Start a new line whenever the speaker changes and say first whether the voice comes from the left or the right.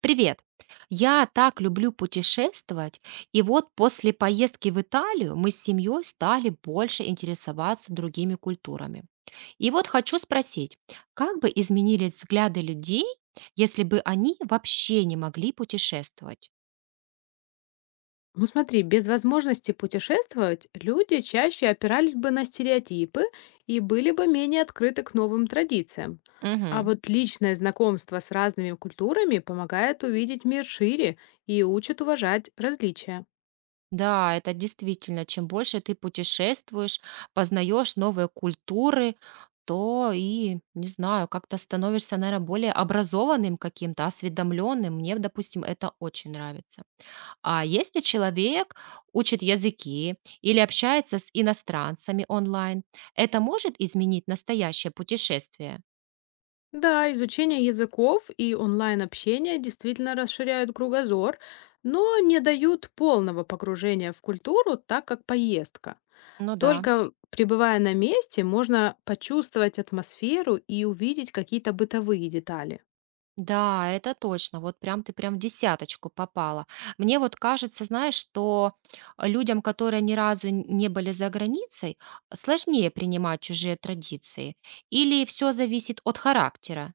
right: Привет! Я так люблю путешествовать, и вот после поездки в Италию мы с семьей стали больше интересоваться другими культурами. И вот хочу спросить, как бы изменились взгляды людей, если бы они вообще не могли путешествовать?
left: Ну смотри, без возможности путешествовать люди чаще опирались бы на стереотипы и были бы менее открыты к новым традициям. А
right: Мгм.
left: вот личное знакомство с разными культурами помогает увидеть мир шире и учит уважать различия.
right: Да, это действительно, чем больше ты путешествуешь, познаешь новые культуры, то и, не знаю, как-то становишься, наверное, более образованным каким-то, осведомленным. Мне, допустим, это очень нравится. А если человек учит языки или общается с иностранцами онлайн, это может изменить настоящее путешествие?
left: Да, изучение языков и онлайн-общение действительно расширяют кругозор, но не дают полного погружения в культуру, так как поездка.
right: Ну да.
left: Только пребывая на месте, можно почувствовать атмосферу и увидеть какие-то бытовые детали.
right: Да, это точно. Вот прям ты прям в десяточку попала. Мне вот кажется, знаешь, что людям, которые ни разу не были за границей, сложнее принимать чужие традиции. Или все зависит от характера.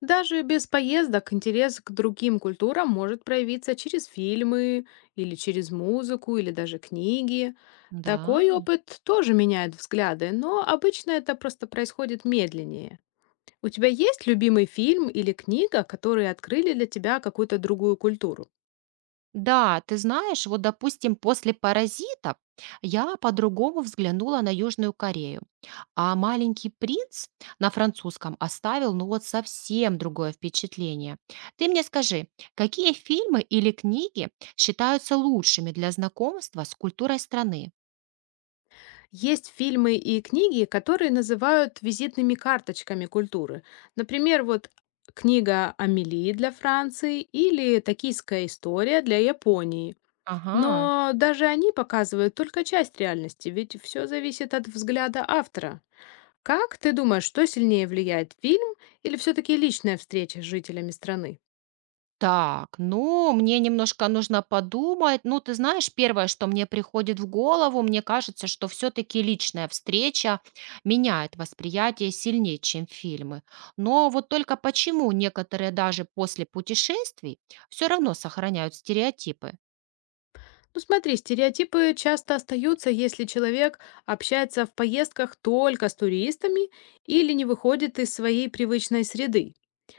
left: Даже без поездок интерес к другим культурам может проявиться через фильмы или через музыку или даже книги.
right: Да.
left: Такой опыт тоже меняет взгляды, но обычно это просто происходит медленнее. У тебя есть любимый фильм или книга, которые открыли для тебя какую-то другую культуру?
right: Да, ты знаешь, вот, допустим, после «Паразитов» я по-другому взглянула на Южную Корею, а «Маленький принц» на французском оставил, ну вот, совсем другое впечатление. Ты мне скажи, какие фильмы или книги считаются лучшими для знакомства с культурой страны?
left: Есть фильмы и книги, которые называют визитными карточками культуры. Например, вот книга Амелии для Франции или Токийская история для Японии.
right: Ага.
left: Но даже они показывают только часть реальности, ведь все зависит от взгляда автора. Как ты думаешь, что сильнее влияет, фильм или все-таки личная встреча с жителями страны?
right: Так, ну, мне немножко нужно подумать. Ну, ты знаешь, первое, что мне приходит в голову, мне кажется, что все-таки личная встреча меняет восприятие сильнее, чем фильмы. Но вот только почему некоторые даже после путешествий все равно сохраняют стереотипы?
left: Ну смотри, стереотипы часто остаются, если человек общается в поездках только с туристами или не выходит из своей привычной среды.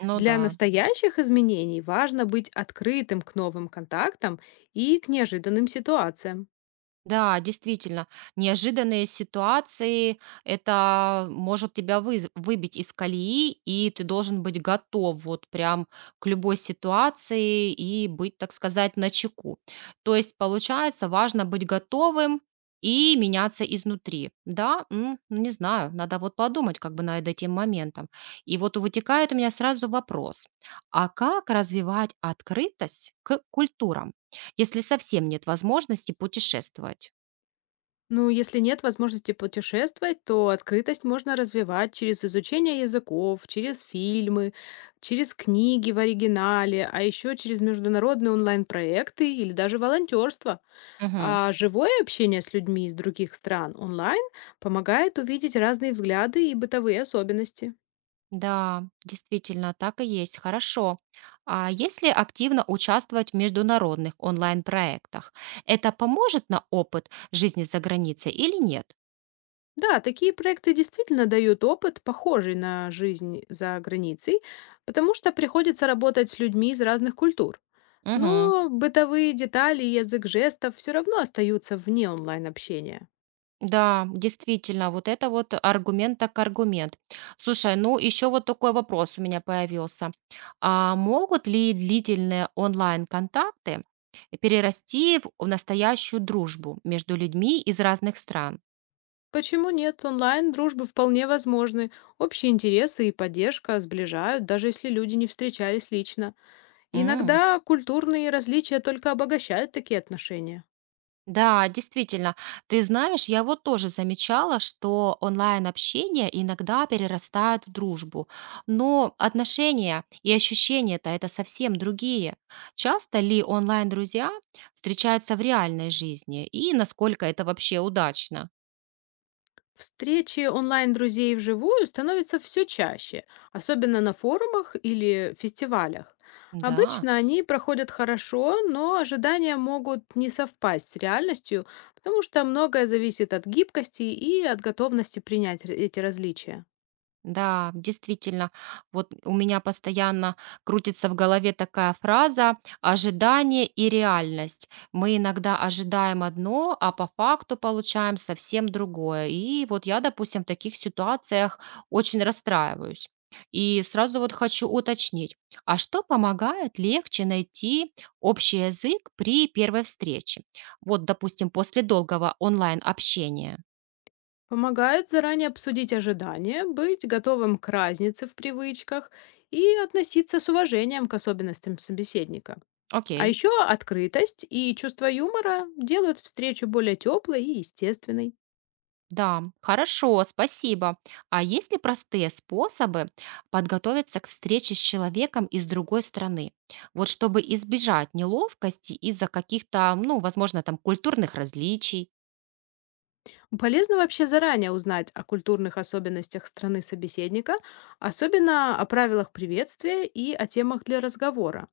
right: Ну
left: Для
right: да.
left: настоящих изменений важно быть открытым к новым контактам и к неожиданным ситуациям.
right: Да, действительно, неожиданные ситуации это может тебя выбить из колеи, и ты должен быть готов вот прям к любой ситуации и быть, так сказать, начеку. То есть, получается, важно быть готовым и меняться изнутри. Да, М, не знаю, надо вот подумать как бы над этим моментом. И вот вытекает у меня сразу вопрос, а как развивать открытость к культурам, если совсем нет возможности путешествовать?
left: Ну, если нет возможности путешествовать, то открытость можно развивать через изучение языков, через фильмы, через книги в оригинале, а еще через международные онлайн-проекты или даже волонтерство.
right: Мгм.
left: А живое общение с людьми из других стран онлайн помогает увидеть разные взгляды и бытовые особенности.
right: Да, действительно, так и есть. Хорошо. А если активно участвовать в международных онлайн-проектах, это поможет на опыт жизни за границей или нет?
left: Да, такие проекты действительно дают опыт, похожий на жизнь за границей, потому что приходится работать с людьми из разных культур.
right: Мгм.
left: Но бытовые детали и язык жестов все равно остаются вне онлайн-общения.
right: Да, действительно, вот это вот аргумент так аргумент. Слушай, ну еще вот такой вопрос у меня появился. А могут ли длительные онлайн-контакты перерасти в настоящую дружбу между людьми из разных стран?
left: Почему нет? Онлайн дружбы вполне возможны. Общие интересы и поддержка сближают, даже если люди не встречались лично.
right: М.
left: Иногда культурные различия только обогащают такие отношения.
right: Да, действительно. Ты знаешь, я вот тоже замечала, что онлайн-общение иногда перерастает в дружбу. Но отношения и ощущения-то это совсем другие. Часто ли онлайн-друзья встречаются в реальной жизни? И насколько это вообще удачно?
left: Встречи онлайн-друзей вживую становятся все чаще, особенно на форумах или фестивалях.
right: Да.
left: Обычно они проходят хорошо, но ожидания могут не совпасть с реальностью, потому что многое зависит от гибкости и от готовности принять эти различия.
right: Да, действительно, вот у меня постоянно крутится в голове такая фраза «ожидание и реальность». Мы иногда ожидаем одно, а по факту получаем совсем другое. И вот я, допустим, в таких ситуациях очень расстраиваюсь. И сразу вот хочу уточнить, а что помогает легче найти общий язык при первой встрече? Вот, допустим, после долгого онлайн-общения.
left: Помогает заранее обсудить ожидания, быть готовым к разнице в привычках и относиться с уважением к особенностям собеседника. А
right: Окей.
left: еще открытость и чувство юмора делают встречу более теплой и естественной.
right: Да, хорошо, спасибо. А есть ли простые способы подготовиться к встрече с человеком из другой страны? Вот чтобы избежать неловкости из-за каких-то, ну, возможно, там культурных различий.
left: Полезно вообще заранее узнать о культурных особенностях страны собеседника, особенно о правилах приветствия и о темах для разговора.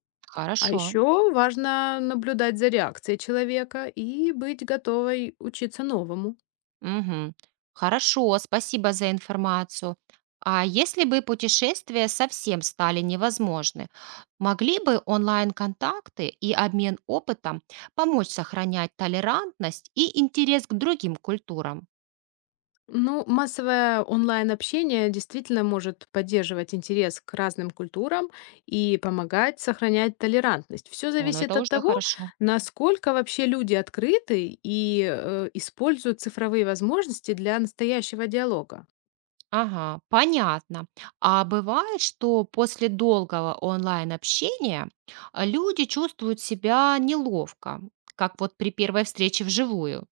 left: А
right: Хорошо.
left: еще важно наблюдать за реакцией человека и быть готовой учиться новому.
right: Мгм. Хорошо, спасибо за информацию. А если бы путешествия совсем стали невозможны, могли бы онлайн-контакты и обмен опытом помочь сохранять толерантность и интерес к другим культурам?
left: Ну, массовое онлайн-общение действительно может поддерживать интерес к разным культурам и помогать сохранять толерантность. Все
right: О, ну
left: зависит
right: это
left: от
right: уже
left: того,
right: хорошо.
left: насколько вообще люди открыты и используют цифровые возможности для настоящего диалога.
right: Ага, понятно. А бывает, что после долгого онлайн-общения люди чувствуют себя неловко, как вот при первой встрече вживую.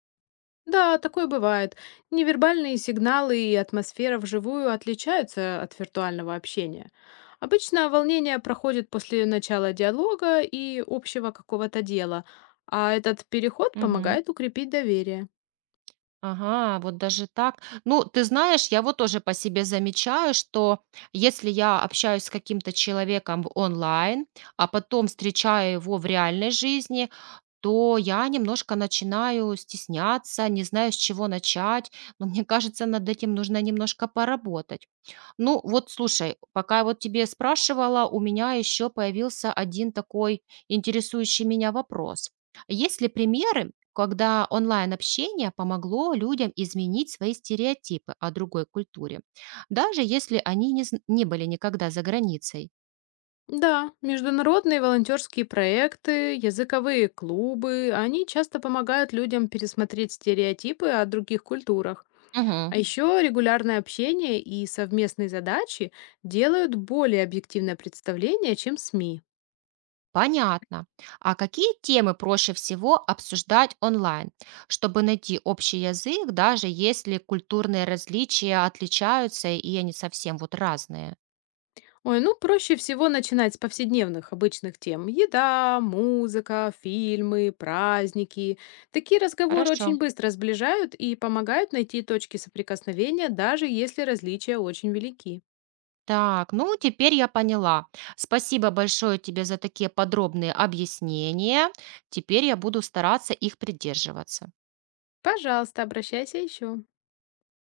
left: Да, такое бывает. Невербальные сигналы и атмосфера вживую отличаются от виртуального общения. Обычно волнение проходит после начала диалога и общего какого-то дела, а этот переход помогает укрепить доверие.
right: Ага, вот даже так. Ну, ты знаешь, я вот тоже по себе замечаю, что если я общаюсь с каким-то человеком в онлайн, а потом встречаю его в реальной жизни, то я немножко начинаю стесняться, не знаю, с чего начать. Но мне кажется, над этим нужно немножко поработать. Ну, вот слушай, пока я вот тебе спрашивала, у меня еще появился один такой интересующий меня вопрос. Есть ли примеры, когда онлайн-общение помогло людям изменить свои стереотипы о другой культуре, даже если они не, не были никогда за границей?
left: Да, международные волонтерские проекты, языковые клубы, они часто помогают людям пересмотреть стереотипы о других культурах.
right: Мгм.
left: А еще регулярное общение и совместные задачи делают более объективное представление, чем СМИ.
right: Понятно. А какие темы проще всего обсуждать онлайн, чтобы найти общий язык, даже если культурные различия отличаются и они совсем вот разные?
left: Ой, ну проще всего начинать с повседневных обычных тем. Еда, музыка, фильмы, праздники. Такие разговоры
right: Хорошо.
left: очень быстро сближают и помогают найти точки соприкосновения, даже если различия очень велики.
right: Так, ну теперь я поняла. Спасибо большое тебе за такие подробные объяснения. Теперь я буду стараться их придерживаться.
left: Пожалуйста, обращайся еще.